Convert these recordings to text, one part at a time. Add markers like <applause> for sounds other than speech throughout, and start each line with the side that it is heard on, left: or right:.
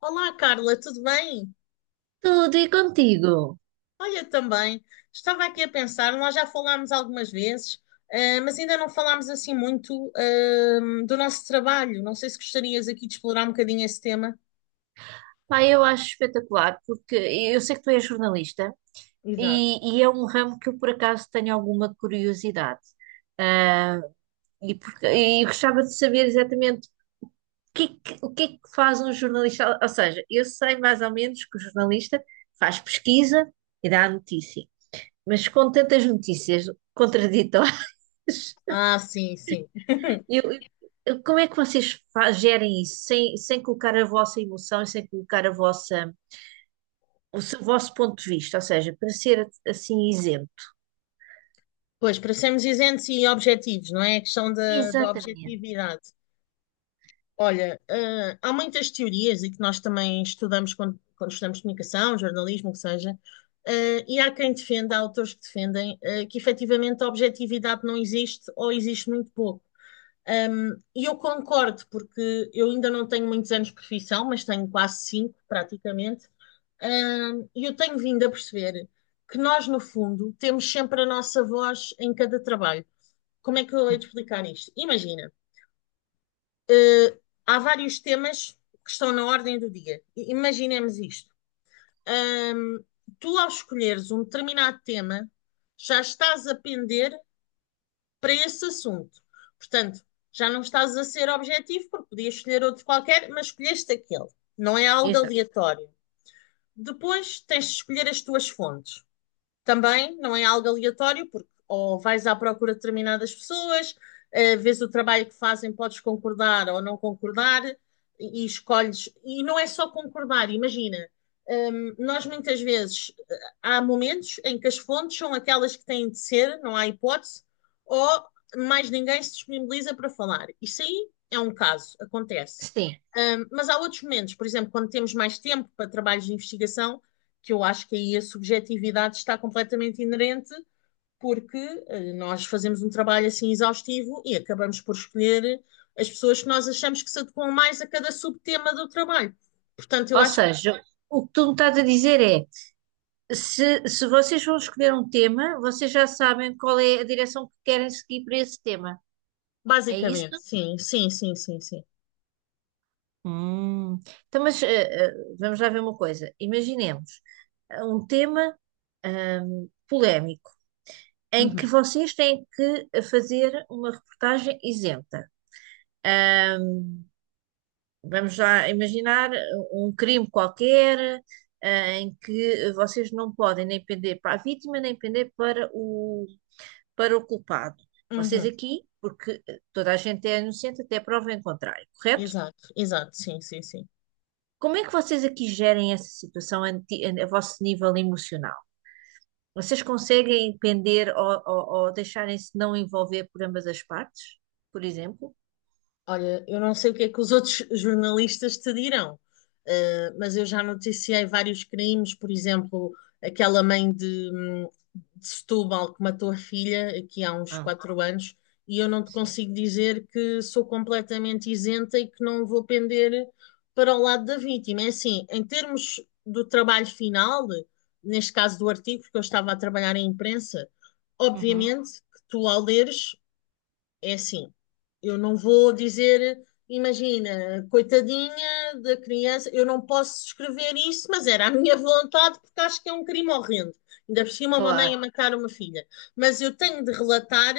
left: Olá, Carla, tudo bem?
right: Tudo e contigo?
left: Olha, também, estava aqui a pensar, nós já falámos algumas vezes, mas ainda não falámos assim muito, do nosso trabalho. Não sei se gostarias aqui de explorar um bocadinho esse tema.
right: Pá, eu acho espetacular, porque eu sei que tu és jornalista
left: Exato.
right: e é um ramo que eu por acaso tenho alguma curiosidade. Ah, e eu gostava de saber exatamente o que, é o que é que faz um jornalista. Ou seja, eu sei mais ou menos que o jornalista faz pesquisa e dá a notícia, mas com tantas notícias contraditórias, <laughs>
left: Ah, sim, sim.
right: eu, como é que vocês gerem isso sem colocar a vossa emoção e sem colocar a vossa. O seu vosso ponto de vista, ou seja, para ser assim isento.
left: Pois, para sermos isentos e objetivos, não é? A questão da
right: Exatamente.
left: objetividade. Olha, há muitas teorias e que nós também estudamos quando estudamos comunicação, jornalismo, o que seja, e há quem defenda, há autores que defendem, que efetivamente a objetividade não existe ou existe muito pouco. E eu concordo, porque eu ainda não tenho muitos anos de profissão, mas tenho quase cinco, praticamente. E eu tenho vindo a perceber que nós, no fundo, temos sempre a nossa voz em cada trabalho. Como é que eu hei de explicar isto? Imagina. Uh, Há vários temas que estão na ordem do dia. Imaginemos isto. Um, Tu, ao escolheres um determinado tema, já estás a pender para esse assunto. Portanto, já não estás a ser objetivo, porque podias escolher outro qualquer, mas escolheste aquele. Não é algo
right: Exato.
left: aleatório. Depois tens de escolher as tuas fontes, também não é algo aleatório, porque ou vais à procura de determinadas pessoas, vês o trabalho que fazem, podes concordar ou não concordar, e escolhes. E não é só concordar, imagina. Hum, nós muitas vezes, há momentos em que as fontes são aquelas que têm de ser, não há hipótese, ou mais ninguém se disponibiliza para falar. Isso aí é um caso, acontece.
right: Sim.
left: Mas há outros momentos, por exemplo, quando temos mais tempo para trabalhos de investigação, que eu acho que aí a subjetividade está completamente inerente, porque nós fazemos um trabalho assim exaustivo e acabamos por escolher as pessoas que nós achamos que se adequam mais a cada subtema do trabalho. Portanto, eu
right: Ou
left: acho que
right: seja, o que tu me estás a dizer é: se vocês vão escolher um tema, vocês já sabem qual é a direção que querem seguir para esse tema. É isso?
left: basicamente, sim, sim, sim, sim, sim.
right: Hum. Então, mas vamos lá ver uma coisa. Imaginemos um tema polémico em que
left: Uhum,
right: vocês têm que fazer uma reportagem isenta. Hum. Vamos já imaginar um crime qualquer, em que vocês não podem nem pender para a vítima, nem pender para para o culpado. Vocês
left: uhum.
right: aqui, porque toda a gente é inocente até prova em contrário, correto?
left: Exato, exato, sim, sim, sim.
right: Como é que vocês aqui gerem essa situação a vosso nível emocional? Vocês conseguem pender ou deixarem-se não envolver por ambas as partes, por exemplo?
left: Olha, eu não sei o que é que os outros <laughs> jornalistas te dirão, mas eu já noticiei vários crimes, por exemplo, aquela mãe de Setúbal que matou a filha aqui há uns
right: Ah,
left: quatro anos, e eu não te
right: sim.
left: consigo dizer que sou completamente isenta e que não vou pender para o lado da vítima. É assim, em termos do trabalho final, neste caso do artigo, porque eu estava a trabalhar em imprensa,
right: Uhum.
left: obviamente que tu ao leres, é assim, eu não vou dizer, imagina, coitadinha da criança, eu não posso escrever isso, mas era a minha vontade porque acho que é um crime horrendo. Ainda por cima uma mãe
right: Claro,
left: a matar uma filha. Mas eu tenho de relatar,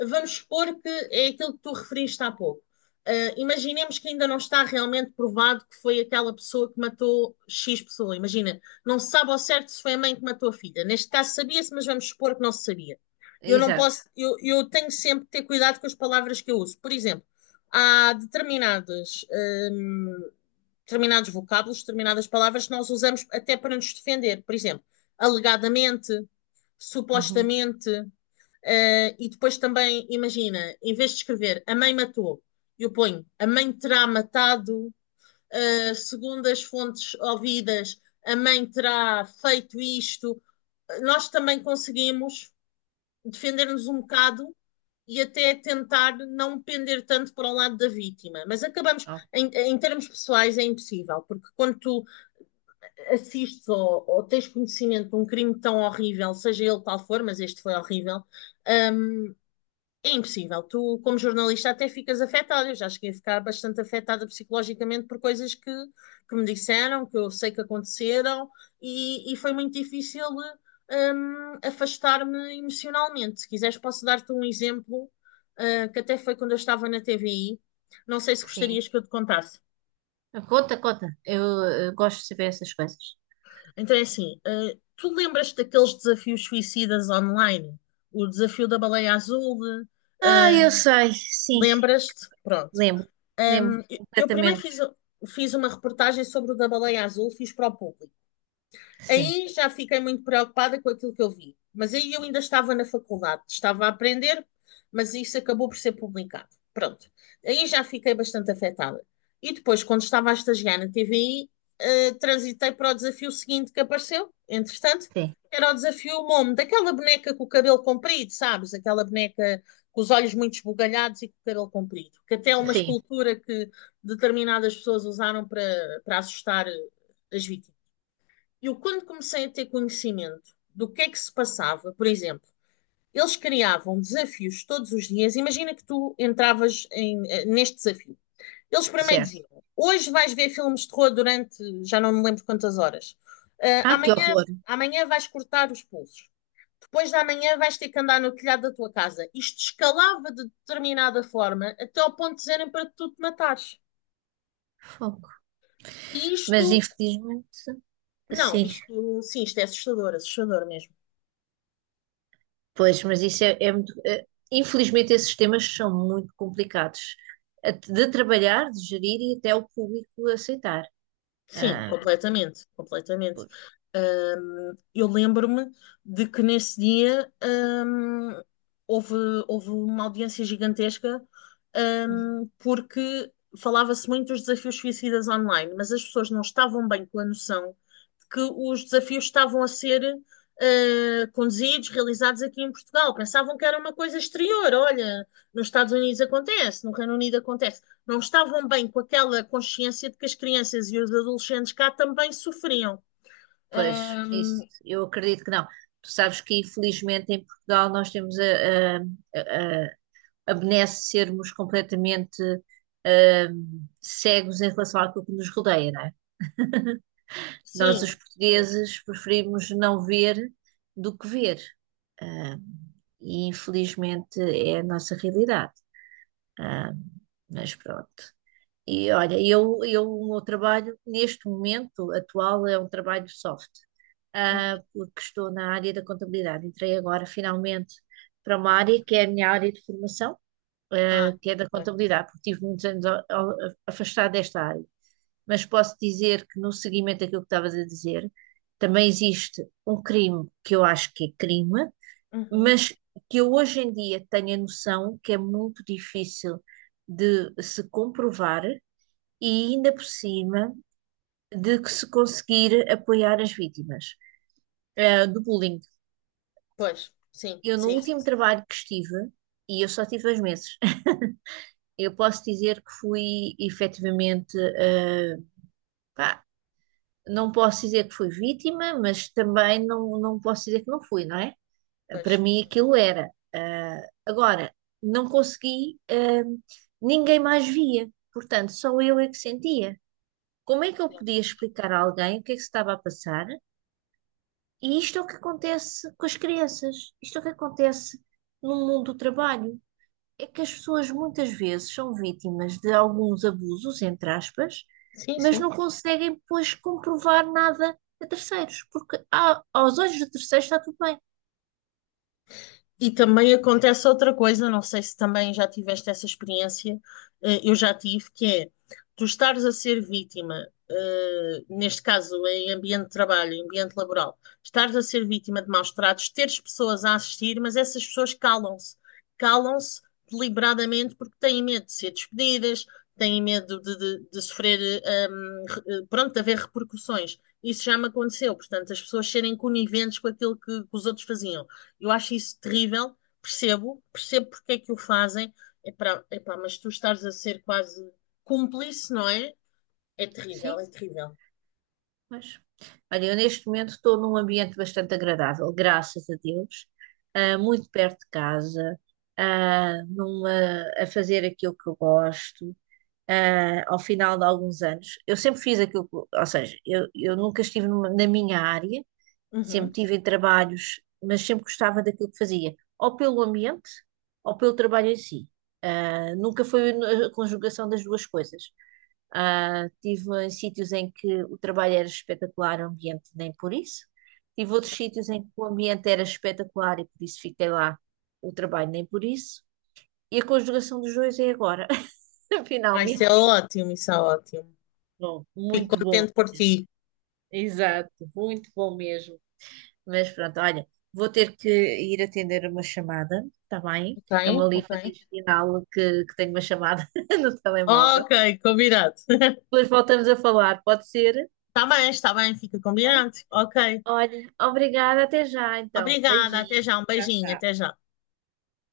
left: vamos supor que é aquilo que tu referiste há pouco. Ah, imaginemos que ainda não está realmente provado que foi aquela pessoa que matou X pessoa. Imagina, não se sabe ao certo se foi a mãe que matou a filha. Neste caso sabia-se, mas vamos supor que não se sabia. Eu não
right: exato.
left: posso, eu tenho sempre que ter cuidado com as palavras que eu uso. Por exemplo, há determinadas, hum, determinados vocábulos, determinadas palavras que nós usamos até para nos defender. Por exemplo, alegadamente,
right: Uhum.
left: supostamente, e depois também, imagina, em vez de escrever a mãe matou, eu ponho a mãe terá matado, segundo as fontes ouvidas, a mãe terá feito isto. Nós também conseguimos defender-nos um bocado e até tentar não pender tanto para o lado da vítima. Mas acabamos,
right: Oh,
left: em termos pessoais, é impossível, porque quando tu assistes ou, tens conhecimento de um crime tão horrível, seja ele qual for, mas este foi horrível, é impossível. Tu, como jornalista, até ficas afetada. Eu já cheguei a ficar bastante afetada psicologicamente por coisas que me disseram, que eu sei que aconteceram, e foi muito difícil, afastar-me emocionalmente. Se quiseres, posso dar-te um exemplo, que até foi quando eu estava na TVI. Não sei se
right: sim.
left: gostarias que eu te contasse.
right: Conta, conta. Eu gosto de saber essas coisas.
left: Então é assim, tu lembras-te daqueles desafios suicidas online? O desafio da baleia azul?
right: Ah, eu sei, sim,
left: Lembras-te? Pronto.
right: lembro, lembro
left: Eu primeiro
right: completamente.
left: fiz, fiz uma reportagem sobre o da baleia azul, fiz para o público.
right: Sim,
left: Aí já fiquei muito preocupada com aquilo que eu vi. Mas aí eu ainda estava na faculdade, estava a aprender, mas isso acabou por ser publicado. Pronto. Aí já fiquei bastante afetada. E depois, quando estava a estagiar na TVI, transitei para o desafio seguinte que apareceu, entretanto,
right: sim,
left: era o desafio Momo, daquela boneca com o cabelo comprido, sabes? Aquela boneca com os olhos muito esbugalhados e com o cabelo comprido, que até é uma
right: sim,
left: escultura que determinadas pessoas usaram para, para assustar as vítimas. Eu, quando comecei a ter conhecimento do que é que se passava, por exemplo, eles criavam desafios todos os dias. Imagina que tu entravas em, neste desafio eles primeiro
right: certo.
left: diziam: hoje vais ver filmes de terror durante, já não me lembro quantas horas. Ah,
right: Ah, que
left: amanhã,
right: horror!
left: amanhã vais cortar os pulsos. Depois da manhã vais ter que andar no telhado da tua casa. Isto escalava de determinada forma até ao ponto de dizerem para tu te matares.
right: Fogo.
left: E isto,
right: Mas infelizmente,
left: não,
right: sim.
left: isto sim, isto é assustador, assustador mesmo.
right: Pois, mas isso é muito. Infelizmente, esses temas são muito complicados de trabalhar, de gerir e até o público aceitar.
left: Sim,
right: Ah,
left: completamente, completamente.
right: por-
left: Eu lembro-me de que nesse dia, houve, houve uma audiência gigantesca,
right: Uhum.
left: porque falava-se muito dos desafios suicidas online, mas as pessoas não estavam bem com a noção de que os desafios estavam a ser, ah, conduzidos, realizados aqui em Portugal. Pensavam que era uma coisa exterior. Olha, nos Estados Unidos acontece, no Reino Unido acontece, não estavam bem com aquela consciência de que as crianças e os adolescentes cá também sofriam.
right: Pois,
left: Ahm,
right: isso eu acredito que não. Tu sabes que, infelizmente, em Portugal nós temos a, a, a benesse de sermos completamente cegos em relação àquilo que nos rodeia, não é? Nós,
left: sim,
right: os
left: sim.
right: portugueses, preferimos não ver do que ver. Ah, e infelizmente é a nossa realidade. Ah, mas pronto. E olha, o meu trabalho neste momento atual é um trabalho soft,
left: Uhum.
right: porque estou na área da contabilidade. Entrei agora finalmente para uma área que é a minha área de formação,
left: Ah,
right: que é da
left: ok.
right: contabilidade, porque tive muitos anos afastada desta área. Mas posso dizer que no seguimento daquilo que estavas a dizer, também existe um crime que eu acho que é crime,
left: Uhum.
right: mas que eu hoje em dia tenho a noção que é muito difícil de se comprovar e ainda por cima de que se conseguir apoiar as vítimas do bullying.
left: Pois, sim,
right: Eu no
left: sim, sim,
right: último
left: sim.
right: trabalho que estive, e eu só tive 2 meses, <laughs> eu posso dizer que fui efetivamente, pá, não posso dizer que fui vítima, mas também não posso dizer que não fui, não é?
left: Pois,
right: Para mim
left: sim,
right: aquilo era. Agora, não consegui, ninguém mais via, portanto, só eu é que sentia. Como é que eu
left: claro.
right: podia explicar a alguém o que é que se estava a passar? E isto é o que acontece com as crianças, isto é o que acontece no mundo do trabalho. É que as pessoas muitas vezes são vítimas de alguns abusos, entre aspas,
left: Sim,
right: mas
left: sim.
right: não conseguem depois comprovar nada a terceiros, porque aos olhos de terceiros está tudo bem.
left: E também acontece outra coisa, não sei se também já tiveste essa experiência, eu já tive, que é tu estares a ser vítima, neste caso em ambiente de trabalho, em ambiente laboral, estares a ser vítima de maus tratos, teres pessoas a assistir, mas essas pessoas calam-se, calam-se deliberadamente porque têm medo de ser despedidas, têm medo de, de sofrer, pronto, de haver repercussões. Isso já me aconteceu, portanto, as pessoas serem coniventes com aquilo que os outros faziam. Eu acho isso terrível, percebo, percebo porque é que o fazem. Epá, epá, mas tu estás a ser quase cúmplice, não é? É terrível,
right: Sim.
left: é terrível.
right: Mas, olha, eu neste momento estou num ambiente bastante agradável, graças a Deus, muito perto de casa, ah, numa, a fazer aquilo que eu gosto, ao final de alguns anos. Eu sempre fiz aquilo que, ou seja, eu nunca estive na minha área. Sempre
left: Uhum.
right: tive em trabalhos, mas sempre gostava daquilo que fazia, ou pelo ambiente, ou pelo trabalho em si. Ah, nunca foi a conjugação das duas coisas. Ah, tive em sítios em que o trabalho era espetacular, o ambiente nem por isso. Tive outros sítios em que o ambiente era espetacular e por isso fiquei lá, o trabalho nem por isso. E a conjugação dos dois é agora, <laughs>
left: Ah, isso é
right: finalmente.
left: ótimo, isso é ótimo.
right: Bom,
left: Fico
right: muito bom,
left: contente por ti.
right: exato, muito bom mesmo. Mas pronto, olha, vou ter que ir atender uma chamada, está bem?
left: Ok,
right: Estão ali a
left: ok.
right: fazer sinal que tenho uma chamada <laughs> no telemóvel.
left: Ok, combinado. <laughs>
right: Depois voltamos a falar, pode ser?
left: Tá bem, está bem, fica
right: Bem?
left: combinado. Ok.
right: Olha, obrigada, até já então.
left: Obrigada, até
right: Beijinho,
left: já, um
right: tchau,
left: beijinho,
right: tchau.
left: até já.